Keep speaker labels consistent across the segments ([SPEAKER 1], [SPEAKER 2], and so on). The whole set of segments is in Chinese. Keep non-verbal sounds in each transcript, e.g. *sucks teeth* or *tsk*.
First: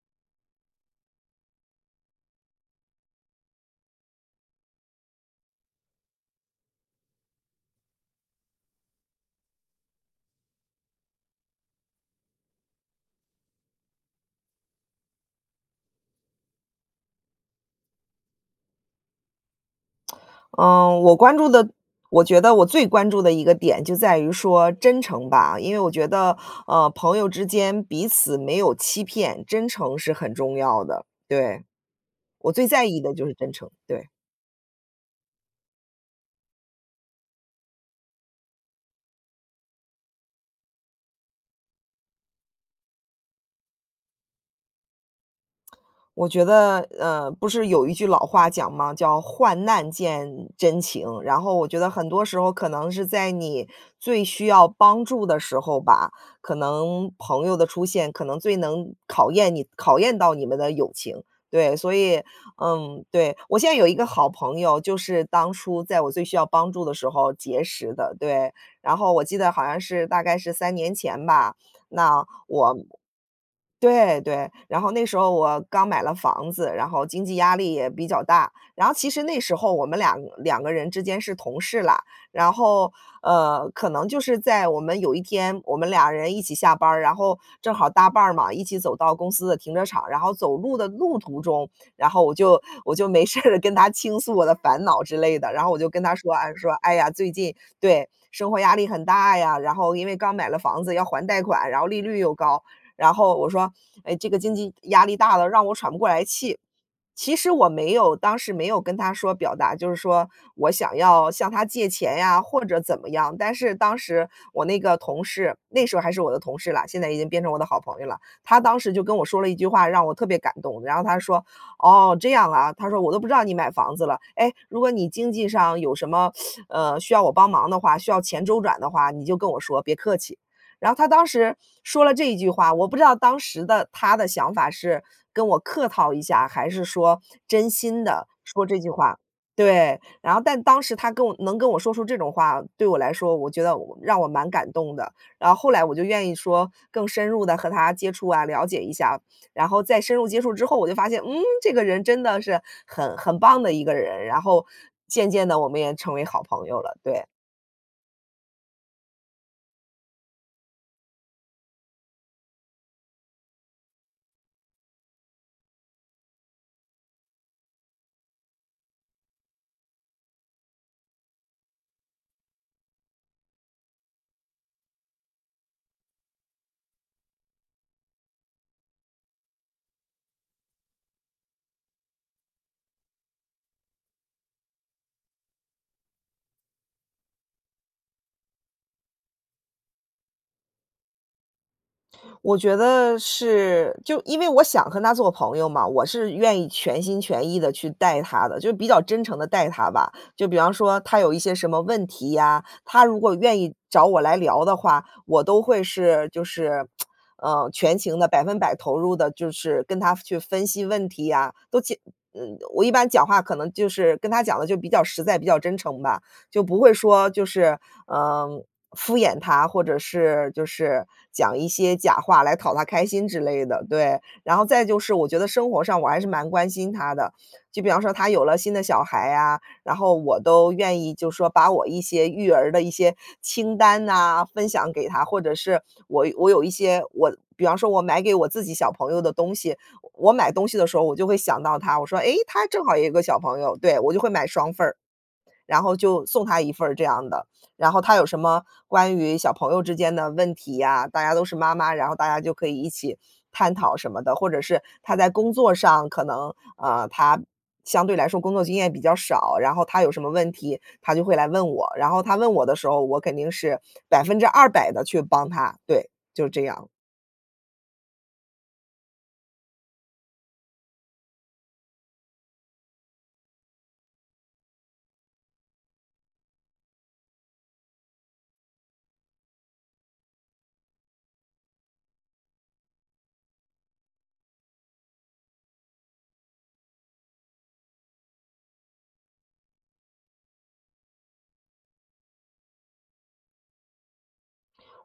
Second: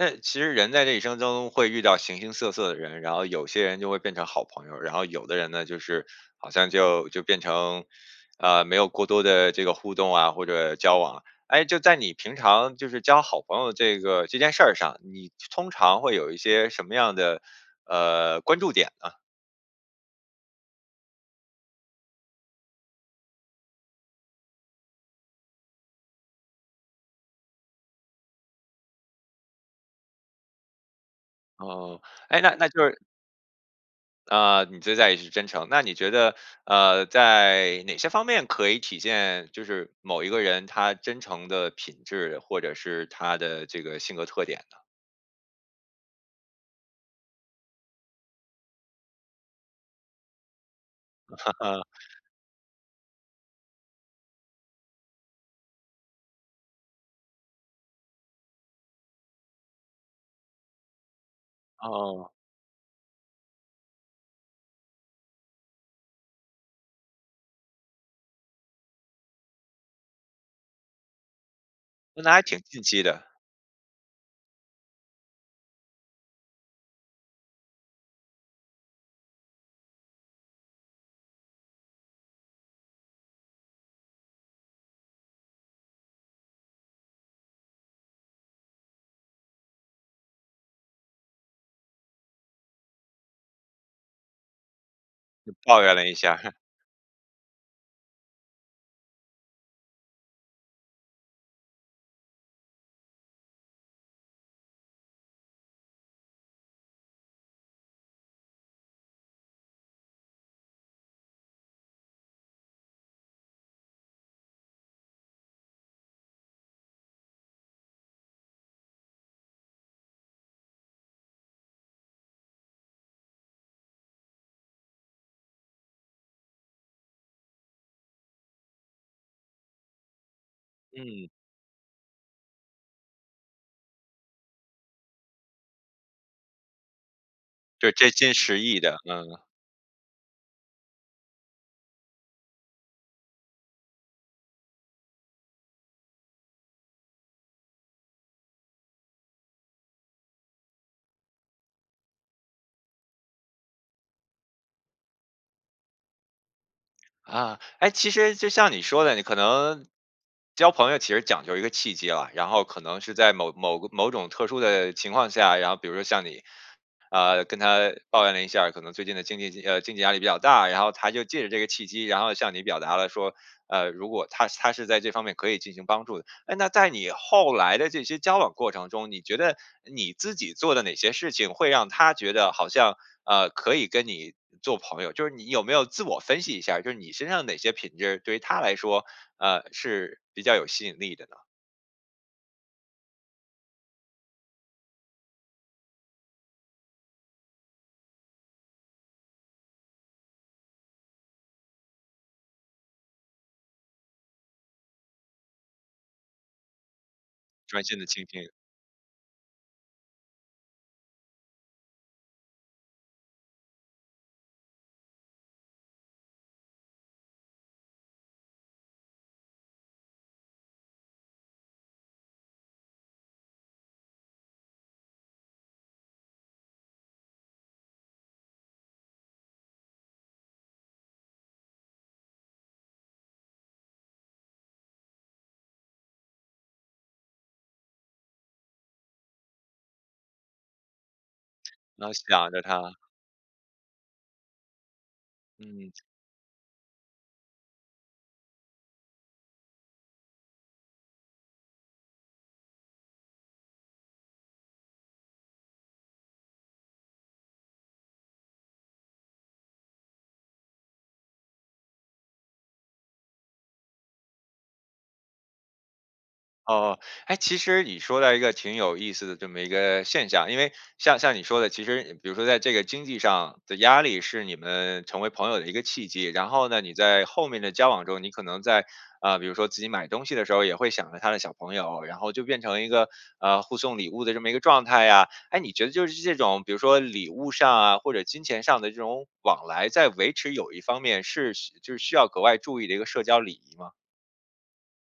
[SPEAKER 1] 那其实人在这一生中会遇到形形色色的人，然后有些人就会变成好朋友，然后有的人呢，就是好像就就变成，呃，没有过多的这个互动啊，或者交往。哎，就在你平常就是交好朋友这个这件事儿上，你通常会有一些什么样的，呃，关注点呢？
[SPEAKER 2] *smacks lips* 嗯，我关注的我觉得我最关注的一个点就在于说真诚吧。因为我觉得，呃，朋友之间彼此没有欺骗，真诚是很重要的，对。
[SPEAKER 1] 哦，诶，
[SPEAKER 2] 我
[SPEAKER 1] 那
[SPEAKER 2] 最
[SPEAKER 1] 那
[SPEAKER 2] 在
[SPEAKER 1] 就是
[SPEAKER 2] 意的就是真诚，对。
[SPEAKER 1] 啊，你最在意是真诚，那你觉得，呃，在哪些方面可以体现就是某一个人他真诚的品质，或者是他的这个性格特点呢？
[SPEAKER 2] *tsk* 我觉得，呃，不是有一句老话讲吗，叫：“患难见真情。”然后我觉
[SPEAKER 1] *laughs*
[SPEAKER 2] 得很多时候可能是在你最需要帮助的时候吧，可能朋友的出现可能最能考验你考验到你们的友情。对，所以，
[SPEAKER 1] 哦。
[SPEAKER 2] 嗯，对，我现在有一个好朋友，就是当初在我最需要帮助的时候结识的，对，然后我记得好像是大概是3年前吧，那
[SPEAKER 1] 那还挺
[SPEAKER 2] 我
[SPEAKER 1] 近期的。
[SPEAKER 2] 对，对，然后那时候我刚买了房子，然后经济压力也比较大，然后其实那时候我们2个2个人之间是同事啦，然后，呃，可能就是在我们有一天我们俩人一起下班儿，然后正好搭伴儿嘛，一起走到公司的停车场，然后走路的路途中，然后我就我就没事了跟他倾诉我的烦恼之类的，
[SPEAKER 1] 就
[SPEAKER 2] 然后我
[SPEAKER 1] 抱
[SPEAKER 2] 就
[SPEAKER 1] 怨
[SPEAKER 2] 跟
[SPEAKER 1] 了
[SPEAKER 2] 他
[SPEAKER 1] 一
[SPEAKER 2] 说
[SPEAKER 1] 下儿。
[SPEAKER 2] 啊，
[SPEAKER 1] *chuckles*
[SPEAKER 2] 说：“哎呀，最近对，生活压力很大呀，然后因为刚买了房子要还贷款，然后利率又高，"然后我说：“哎，这个经济压力大了，让我喘不过来气。”其实我没有当时没有跟他说表达就是说我想要向他借钱呀，或者怎么样。但是当时我那个同事，那时候还是我的同事啦，现在已经变成我的好朋友啦。他当时就跟我说了一句话，让我特别感动，然后他说：“哦，这样啊，”他说：“我都不知道你买房子了。哎，如果你经济上有什么，，*sucks teeth* 呃，需要我帮忙的话，需要钱周转的话，你就跟我说，别客气。”然后他当
[SPEAKER 1] 嗯。
[SPEAKER 2] 时说了这一句话，我不知道当时的他的想法是跟我客套一下，还是说真
[SPEAKER 1] 就
[SPEAKER 2] 心
[SPEAKER 1] 真
[SPEAKER 2] 地
[SPEAKER 1] 心实
[SPEAKER 2] 说这
[SPEAKER 1] 意
[SPEAKER 2] 句
[SPEAKER 1] 的，
[SPEAKER 2] 话。
[SPEAKER 1] 嗯。
[SPEAKER 2] 对，然后但当时他跟我能跟我说出这种话，对我来说，我觉得我让我蛮感动的，然后后来我就愿意说更深入地和他接触啊，了解一下。然后再深入接触之后，我就发现，嗯，这个人真的是很很棒的一个人，然后渐渐地我们也成为好朋友了，对。
[SPEAKER 1] 啊，哎，其实就像你说的，你可能交朋友其实讲究一个契机啊，然后可能是在某某个某种特殊的情况下，然后比如说像你，呃，跟他抱怨了一下儿，可能最近的经济呃，经济压力比较大，然后他就借着这个契机，然后向你表达了说，呃，如果他他是在这方面可以进行帮助的。哎，那在你后来的这些交往过程中，你觉得你自己做的哪些事情会让他觉得好像，呃，可以跟你做朋友。就是你有没有自我分析一下儿，就是你身上哪些品质对于他来说，呃，是比较有吸引力的呢？
[SPEAKER 2] 我觉得是，就因为我想和她做朋友嘛，我是愿意全心全意地去带她的，就是比较真诚地带她吧。就比方说她有一些什么问题呀，她如果愿意找我来聊的话，我都会是，就是 *smacks lips* 呃，
[SPEAKER 1] 专
[SPEAKER 2] 全
[SPEAKER 1] 心地
[SPEAKER 2] 情
[SPEAKER 1] 倾
[SPEAKER 2] 地百
[SPEAKER 1] 听。
[SPEAKER 2] 分百投入地，就是跟她去分析问题啊，都解嗯，我一般讲话可能就是跟她讲得就比较实在、比较真诚吧。就不会说就是，嗯，敷衍她，或者是就是讲一些假话来讨她开心之类的，对。然后再就是我觉得生活上我还是蛮关心她的，就比方说她有了新的小孩啊，然后我都愿意就说把我一些育儿的一些清单哪，分享给她。或者是我我有一些我比方说我买给我自己小朋友的东西，我我买东西的时候我就会想到她，我
[SPEAKER 1] 能
[SPEAKER 2] 说：“哎，
[SPEAKER 1] 想着
[SPEAKER 2] 她
[SPEAKER 1] 她。
[SPEAKER 2] 正好有一个小朋友。”对，我就会买双份儿，然
[SPEAKER 1] 嗯。
[SPEAKER 2] 后就送她一份儿这样的。然后她有什么关于小朋友之间的问题啊，大家都是妈妈，然后大家就可以一起探讨什么的，或者是她在工作上可能，啊，她相对来说工作经验比较少，然后她有什么问题，她就会来问我，然后她问我的时候，我肯定是200%地去帮她，对，就是这样。
[SPEAKER 1] 哦，哎，其实你说到一个挺有意思的这么一个现象，因为像像你说的，其实比如说在这个经济上的压力，是你们成为朋友的一个契机，然后呢，你在后面的交往中，你可能在，呃，比如说自己买东西的时候，也会想着她的小朋友，然后就变成一个，呃，互送礼物的这么一个状态呀。哎，你觉得就是这种，比如说礼物上啊，或者金钱上的这种往来，在维持友谊方面是就是需要格外注意的一个社交礼仪吗？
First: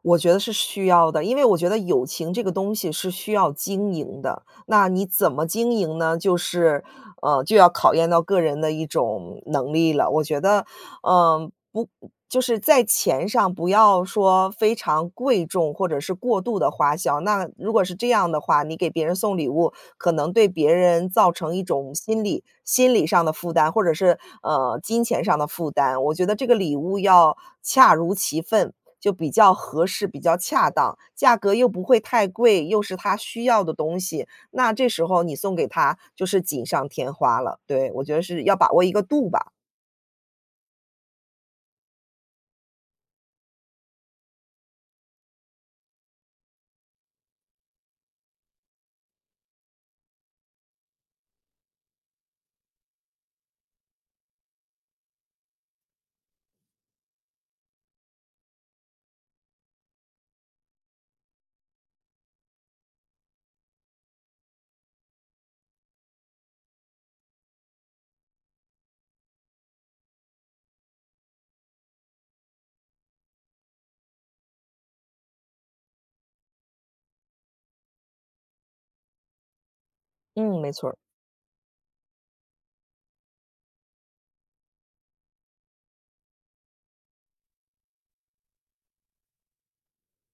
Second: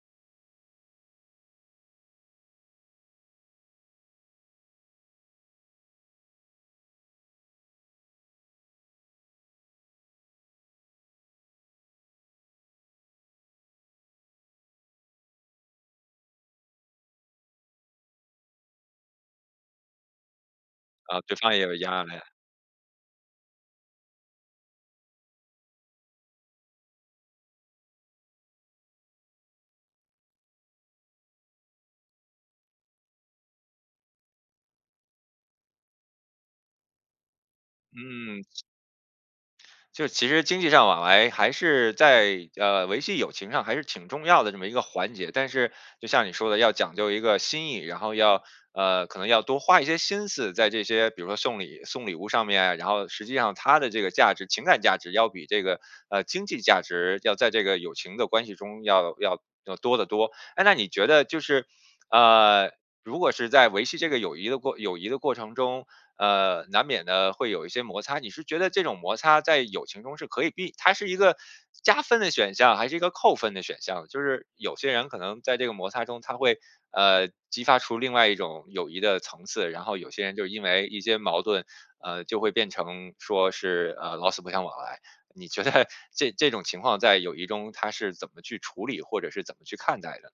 [SPEAKER 2] 我觉得是需要的，因为我觉得友情这个东西是需要经营的，那你怎么经营呢？就是呃，就要考验到个人的一种能力了。我觉得，呃，不就是在钱上不要说非常贵重或者是过度的花销，那如果是这样的话，你给别人送礼物，可能对别人
[SPEAKER 1] 啊，
[SPEAKER 2] 造
[SPEAKER 1] 对方
[SPEAKER 2] 成
[SPEAKER 1] 也
[SPEAKER 2] 一
[SPEAKER 1] 有
[SPEAKER 2] 种
[SPEAKER 1] 压来。
[SPEAKER 2] 心理心理上的负担，或者是呃金钱上的负担。我觉得这个礼物要恰如其分，就比较合适，比较恰当，价格又不会太贵，又是他需要的东西，那这时候你送给他就是锦上添花了，对。我觉得是
[SPEAKER 1] 嗯。
[SPEAKER 2] 要把握一个度吧。
[SPEAKER 1] 就其实经济上往来还是在，呃，维系友情上还是挺重要的这么一个环节。但是就像你说的要讲究一个心意，然后要呃，可能要多花一些心思在这些比如说送礼送礼物上面，然后实际上它的这个价值情感价值要比这个，呃，经济价值要在这个友情的关系中要要要多得多。哎，那你觉得就是，呃，如果是在维系这个友谊的过友谊的过程中，呃。难免呢会有一些摩擦你是觉得这种摩擦在友情中是可以避它是一个加分的选项还是一个扣分的选项。就是有些人可能在这个摩擦中他会，呃，激发出另外一种友谊的层次，然后有些人就
[SPEAKER 2] 嗯，
[SPEAKER 1] 因
[SPEAKER 2] 没
[SPEAKER 1] 为
[SPEAKER 2] 错儿。
[SPEAKER 1] 一些矛盾，呃，就会变成说是，呃，老死不相往来。你觉得这这种情况在友谊中他是怎么去处理，或者是怎么去看待的？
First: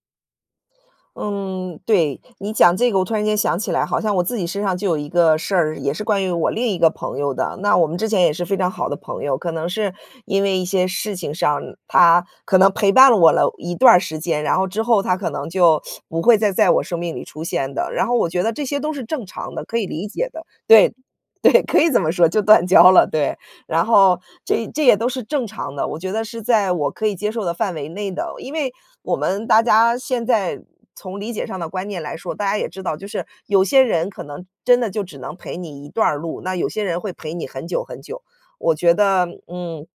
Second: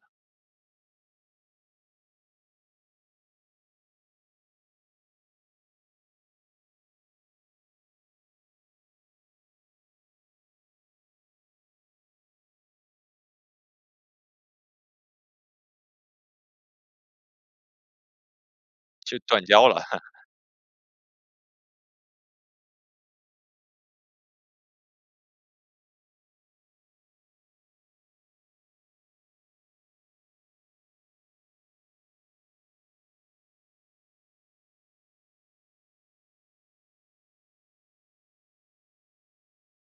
[SPEAKER 2] 嗯，对，你讲这个我突然间想起来，好像我自己身上就有一个事儿，也是关于我另一个朋友的。那，我们之前也是非常好的朋友，可能是因为一些事情上，她可能陪伴了我了一段儿时间，然后之后她可能就 *sucks teeth* 不会再在我生命里出现的。然后我觉得这些都是
[SPEAKER 1] 就
[SPEAKER 2] 正
[SPEAKER 1] 断
[SPEAKER 2] 常的，
[SPEAKER 1] 交
[SPEAKER 2] 可
[SPEAKER 1] 了。
[SPEAKER 2] 以理
[SPEAKER 1] *chuckles*
[SPEAKER 2] 解的。对，对，可以这么说，就断交了，对。然后这这也都是正常的，我觉得是在我可以接受的范围内的。因为我们大家现在，从理解上的观念来说，大家也知道，就是有些人可能真的就只能陪你一段儿路，那有些人会陪你很久很久。我觉得，嗯，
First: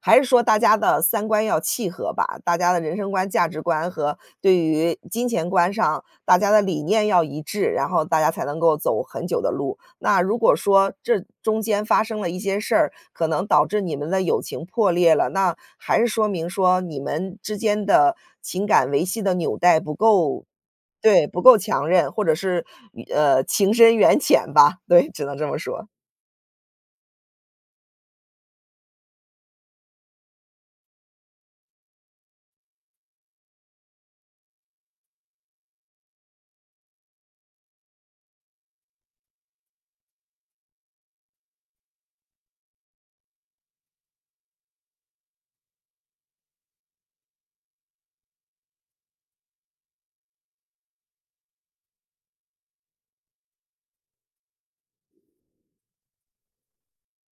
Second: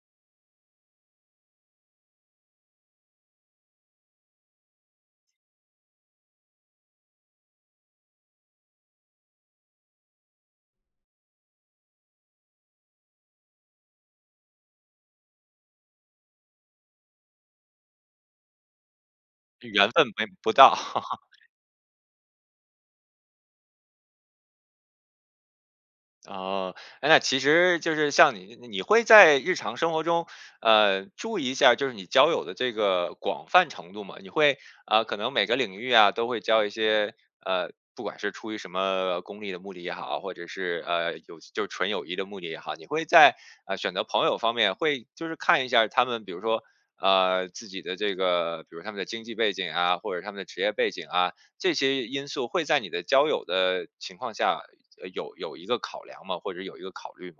[SPEAKER 2] 还是说大家的三观要契合吧。大家的人生观、价值观和对于金钱观上，大家的理念要一致，然后大家才能够走很久的路。那如果说这中间发生了一些事儿，可能导致你们的友情破裂了，那还是说明，说，你们之间的情感维系的纽带
[SPEAKER 1] 缘
[SPEAKER 2] 不
[SPEAKER 1] 分没
[SPEAKER 2] 够
[SPEAKER 1] 不到。
[SPEAKER 2] 对，不
[SPEAKER 1] *chuckles*
[SPEAKER 2] 够强韧，或者是，缘呃，情深缘浅吧。对，只能这么说。
[SPEAKER 1] 哦，哎，那其实就是像你你会在日常生活中，呃，注意一下儿，就是你交友的这个广泛程度吗？你会，呃，可能每个领域啊，都会交一些，呃，不管是出于什么功利的目的也好，或者是，呃，友就是纯友谊的目的也好，你会在，呃，选择朋友方面会就是看一下儿他们，比如说，啊，自己的这个，比如说他们的经济背景啊，或者是他们的职业背景啊，这些因素会在你的交友的情况下，呃，有有一个考量吗？或者有一个考虑吗？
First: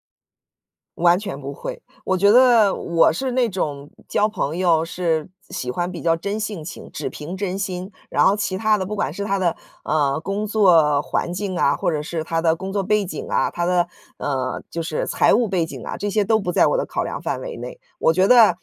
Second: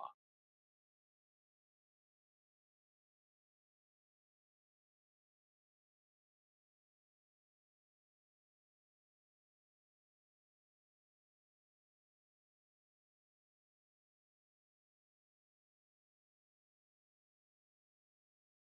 [SPEAKER 2] 完全不会。我觉得我是那种交朋友是喜欢比较真性情，只凭真心，然后其他的不管是他的，呃，工作环境啊，或者是他的工作背景啊，他的，呃，就是财务背景啊，这些都不在我的考量范围内。我觉得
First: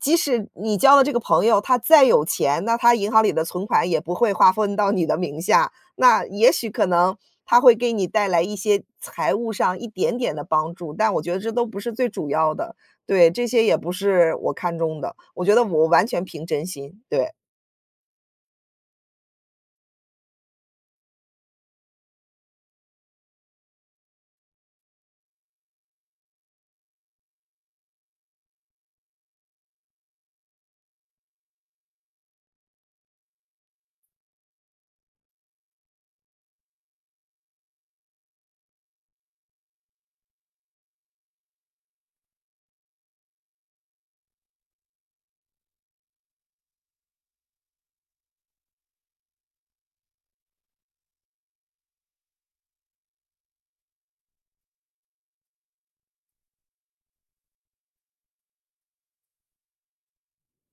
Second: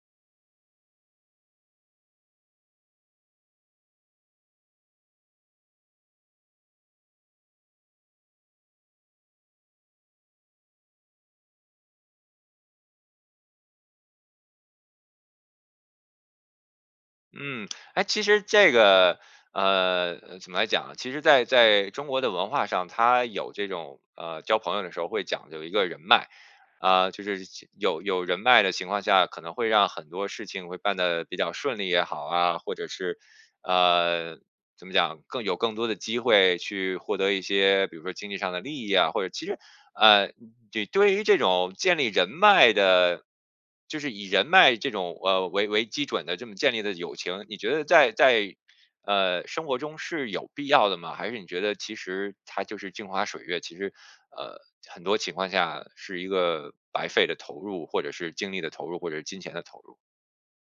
[SPEAKER 2] 即使你交的这个朋友，他再有钱，那他银行里的存款也不会划分到你的名下，那也许可能他会给你带来一些财务上一点点的帮助，但我觉得这都不是最主要的。对，这些也不是我看中的，我觉得我完全凭真心，对。
[SPEAKER 1] 嗯，哎，其实这个，呃，怎么来讲呢，其实在在中国的文化上，它有这种，呃，交朋友的时候会讲究一个人脉，啊，就是有有人脉的情况下，可能会让很多事情会办得比较顺利也好啊，或者是呃，怎么讲，更有更多的机会去获得一些，比如说，经济上的利益啊，或者其实呃，这对于这种建立人脉的就是以人脉这种，呃，为为基准的这么建立的友情，你觉得在在呃，生活中是有必要的吗？还是你觉得其实它就是镜花水月，其实，呃，很多情况下是一个白费的投入，或者是精力的投入，或者是金钱的投入？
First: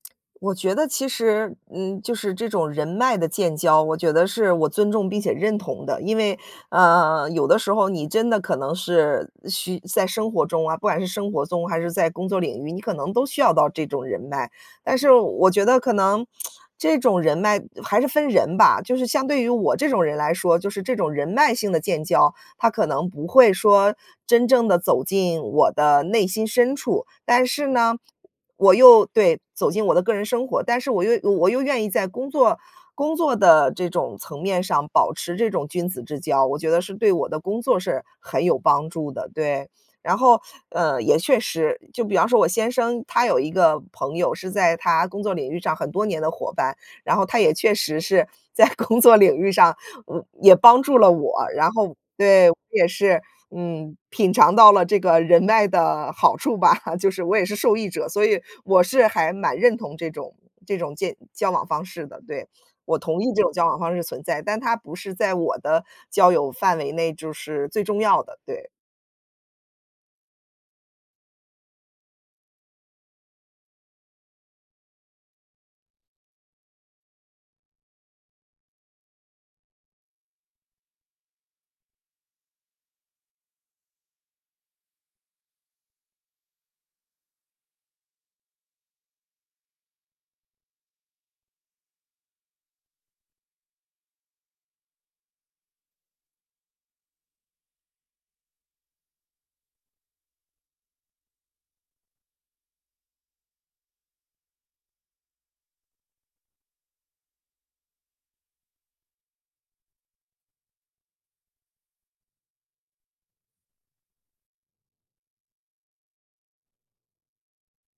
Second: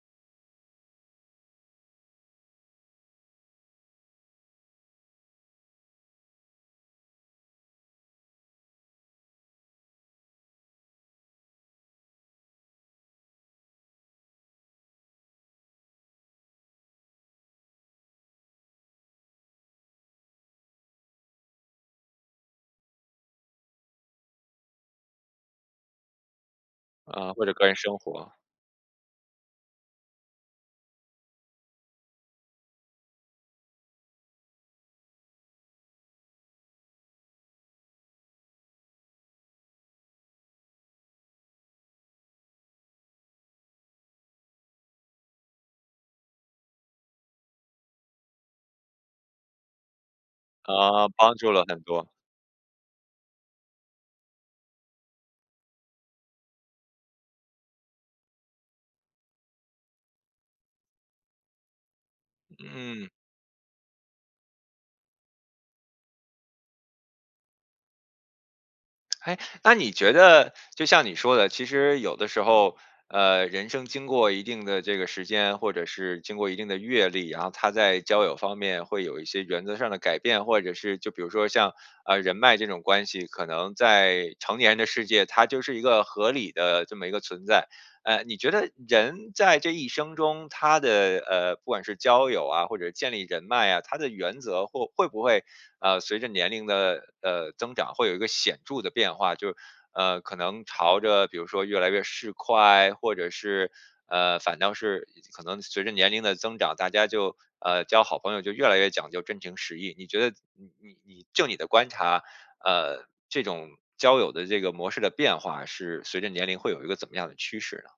[SPEAKER 2] *tsk* 我觉得其实，嗯，就是这种人脉的建交，我觉得是我尊重并且认同的，因为，呃，有的时候你真的可能是需在生活中啊，不管是生活中，还是在工作领域，你可能都需要到这种人脉。但是我觉得可能 *tsk* 这种人脉还是分人吧，就是相对于我这种人来说，就是这种人脉性的建交，它可能不会说真正地走进我的内心深处。
[SPEAKER 1] 呃，
[SPEAKER 2] 但
[SPEAKER 1] 或者个
[SPEAKER 2] 是
[SPEAKER 1] 人
[SPEAKER 2] 呢，
[SPEAKER 1] 生活。
[SPEAKER 2] 我又对，走进我的个人生活，但是我又我又愿意在工作工作的这种层面上保持这种君子之交，我觉得是对我的工作是很有帮助的，对。然后，呃，也确实，就比方说我先生，他有一个朋友是在他工作领域上很多年的伙伴，然后他也确实是在工作领域上嗯，也帮助
[SPEAKER 1] 啊，
[SPEAKER 2] 了
[SPEAKER 1] 帮
[SPEAKER 2] 我，
[SPEAKER 1] 助了
[SPEAKER 2] 然
[SPEAKER 1] 很
[SPEAKER 2] 后，
[SPEAKER 1] 多。
[SPEAKER 2] 对，我也是，嗯，品尝到了这个人脉的好处吧，就是我也是受益者，所以我是还蛮认同这种这种建交往方式的。对，我
[SPEAKER 1] 嗯。
[SPEAKER 2] 同意这种交往方式存在，但它不是在我的交友范围内，就是，最重要的，对。
[SPEAKER 1] *smacks lips* 哎，那你觉得就像你说的，其实有的时候，呃，人生经过一定的这个时间，或者是经过一定的阅历，然后他在交友方面会有一些原则上的改变。或者是就比如说像，呃，人脉这种关系，可能在成年人的世界，它就是一个合理的这么一个存在。呃，你觉得人在这一生中他的，呃，不管是交友啊，或者建立人脉啊，他的原则会会不会，呃，随着年龄的，呃，增长会有一个显著的变化？就，呃，可能朝着比如说越来越市侩，或者是，呃，反倒是可能随着年龄的增长，大家就呃，交好朋友就越来越讲究真情实意。你觉得你你你就你的观察，呃，这种交友的这个模式的变化，是随着年龄会有一个怎么样的趋势呢？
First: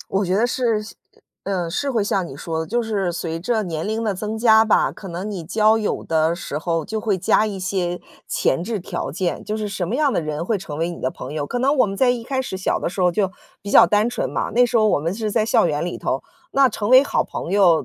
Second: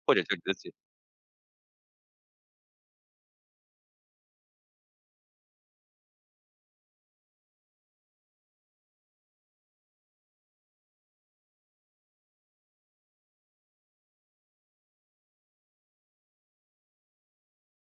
[SPEAKER 2] *smacks lips*
[SPEAKER 1] 或者
[SPEAKER 2] 我
[SPEAKER 1] 是
[SPEAKER 2] 觉
[SPEAKER 1] 你
[SPEAKER 2] 得
[SPEAKER 1] 自己
[SPEAKER 2] 是，像呃，是会像你说的，就是随着年龄的增加吧，可能你交友的时候就会加一些前置条件，就是，什么样的人会成为你的朋友。可能我们在一开始小的时候儿就比较单纯嘛，那时候我们是在校园里头，那成为好朋友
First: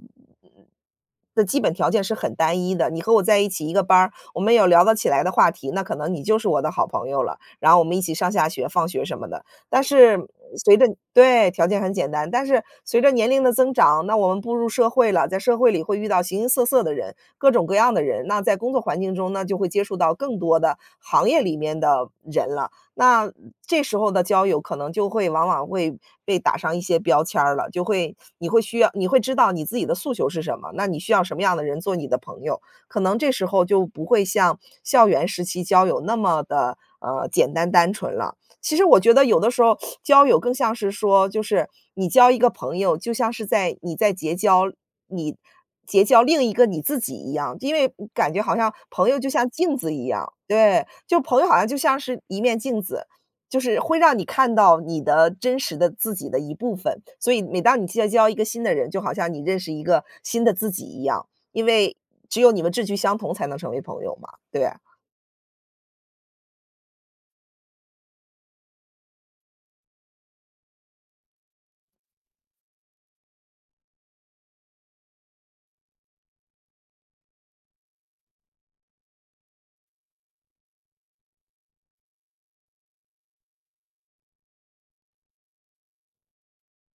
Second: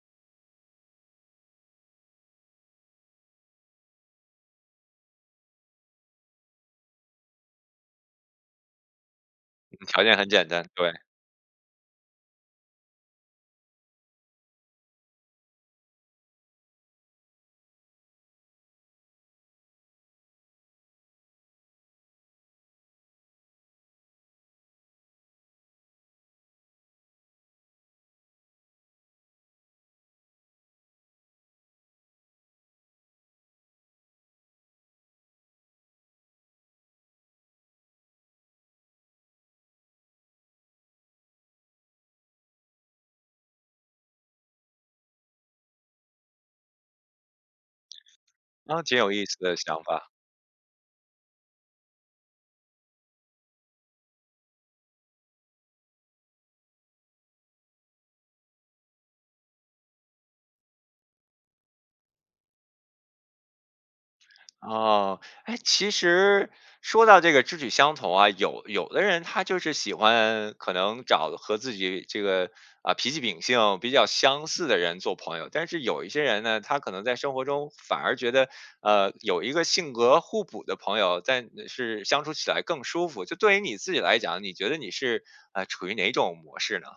[SPEAKER 2] 的基本条件是很单一的。你和我在一起，一个班儿，我们有聊得起来的话题，那可能你就是我的好朋友了。然后我们一起上下学、放学什么的。
[SPEAKER 1] 嗯，
[SPEAKER 2] 但
[SPEAKER 1] 条件
[SPEAKER 2] 是
[SPEAKER 1] 很简单，
[SPEAKER 2] 随着
[SPEAKER 1] 对。
[SPEAKER 2] 对，条件很简单，但是随着年龄的增长，那我们步入社会了，在社会里会遇到形形色色的人，各种各样的人，那在工作环境中，那就会接触到更多的行业里面的人了。那这时候的交友可能就会往往会被打上一些标签儿了，就会你会需要你会知道你自己的诉求是什么，那你需要什么样的人做你的朋友。可能这时候就不会像校园时期，交友那么地，呃，简单、单纯了。其实我觉得有的时候 *sucks teeth* 交友更像是说，就是你交一个朋友，就像是在你在结交你结交另一个你自己一样，因为嗯感觉好像
[SPEAKER 1] 啊，挺
[SPEAKER 2] 朋
[SPEAKER 1] 有
[SPEAKER 2] 友
[SPEAKER 1] 意
[SPEAKER 2] 就
[SPEAKER 1] 思
[SPEAKER 2] 像
[SPEAKER 1] 的
[SPEAKER 2] 镜
[SPEAKER 1] 想
[SPEAKER 2] 子一
[SPEAKER 1] 法。
[SPEAKER 2] 样。对，就朋友好像就像是一面镜子，就是会让你看到，你的真实的自己的一部分。所以每当你结交一个新的人，就好像你认识一个新的自己一样，因为只有你们志趣相同才能成为朋友嘛，对啊。
[SPEAKER 1] 啊，哎，其实说到这个志趣相投啊，有有的人他就是喜欢可能找和自己这个，啊，脾气秉性比较相似的人做朋友。但是有一些人呢，他可能在生活中反而觉得，呃，有一个性格互补的朋友，但是相处起来更舒服，就对于你自己来讲，你觉得你是，呃，处于哪种模式呢？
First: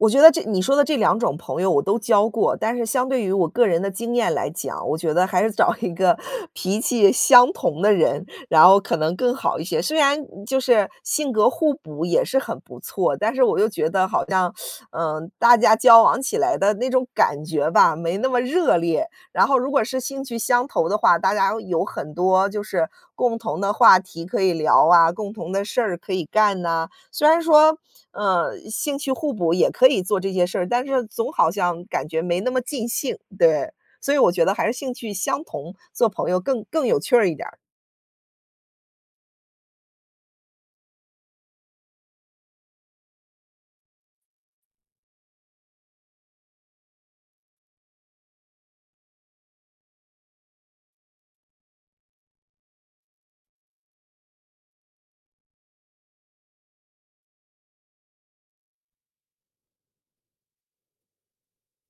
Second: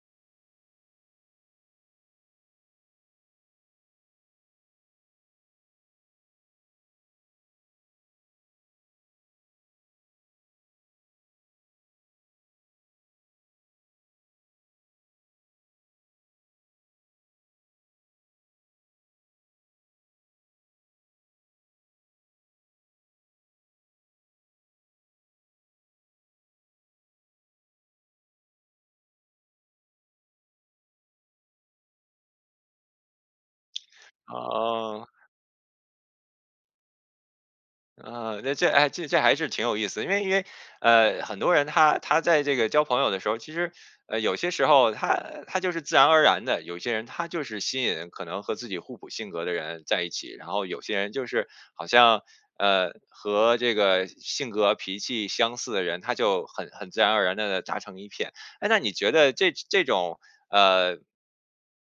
[SPEAKER 2] 我觉得这你说的这2种朋友我都交过，但是相对于我个人的经验来讲，我觉得还是找一个脾气相同的人，然后可能更好一些，虽然就是性格互补也是很不错，但是我又觉得，好像，*sucks teeth* 嗯，大家交往起来的那种感觉吧，没那么热烈，然后如果是兴趣相投的话，大家有很多就是共同的话题可以聊啊，共同的事儿可以干哪。虽然说，呃，兴趣互补也可以做这些事儿，但是总好像感觉没那么尽兴。对，所以我觉得还是兴
[SPEAKER 1] 哦。
[SPEAKER 2] 趣相同，做朋友更更有趣儿一点儿。
[SPEAKER 1] 呃，那这哎这这还是挺有意思，因为因为，呃，很多人他他在这个交朋友的时候，其实，呃，有些时候他他就是自然而然地，有些人他就是吸引可能和自己互补性格的人在一起，然后有些人就是好像，呃，和这个性格脾气相似的人，他就很很自然而然地达成一片。哎，那你觉得这这种，呃，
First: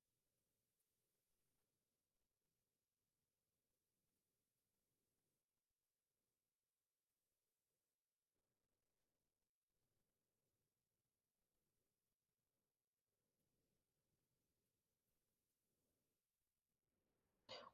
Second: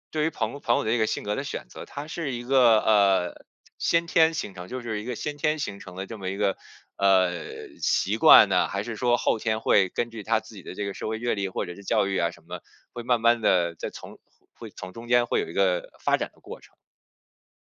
[SPEAKER 1] 对于朋朋友的这个性格的选择，它是一个，呃，先天形成，就是一个先天形成的这么一个，呃，习惯呢，还是说后天会根据他自己的这个社会阅历，或者是教育啊什么，会慢慢地再从会从中间会有一个发展的过程？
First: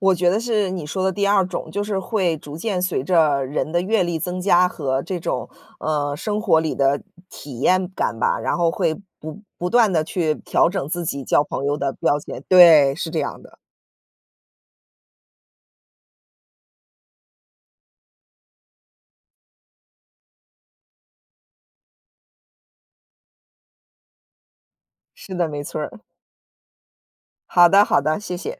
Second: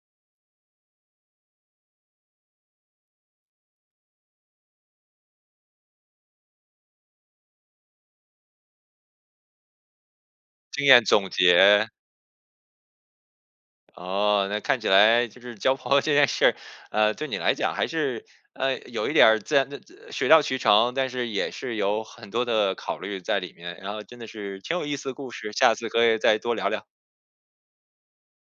[SPEAKER 2] 我觉得是你说的第2种，就是会逐渐随着人的阅历增加，和这种，呃，生活里的体验感吧，然后会不不断地去调
[SPEAKER 1] 经
[SPEAKER 2] 整
[SPEAKER 1] 验
[SPEAKER 2] 自己
[SPEAKER 1] 总
[SPEAKER 2] 交朋友
[SPEAKER 1] 结。
[SPEAKER 2] 的标签对，是这样的。
[SPEAKER 1] 哦，那看起来就是交朋友这件事儿，呃，对你来讲还是，呃，有一点儿自然的水到渠成，但是也是有很多的考虑在里面，然后真的是挺有意思的故
[SPEAKER 2] 是的，
[SPEAKER 1] 事，
[SPEAKER 2] 没
[SPEAKER 1] 下
[SPEAKER 2] 错
[SPEAKER 1] 次
[SPEAKER 2] 儿。
[SPEAKER 1] 可以再多聊聊。
[SPEAKER 2] 好的，好的，谢谢。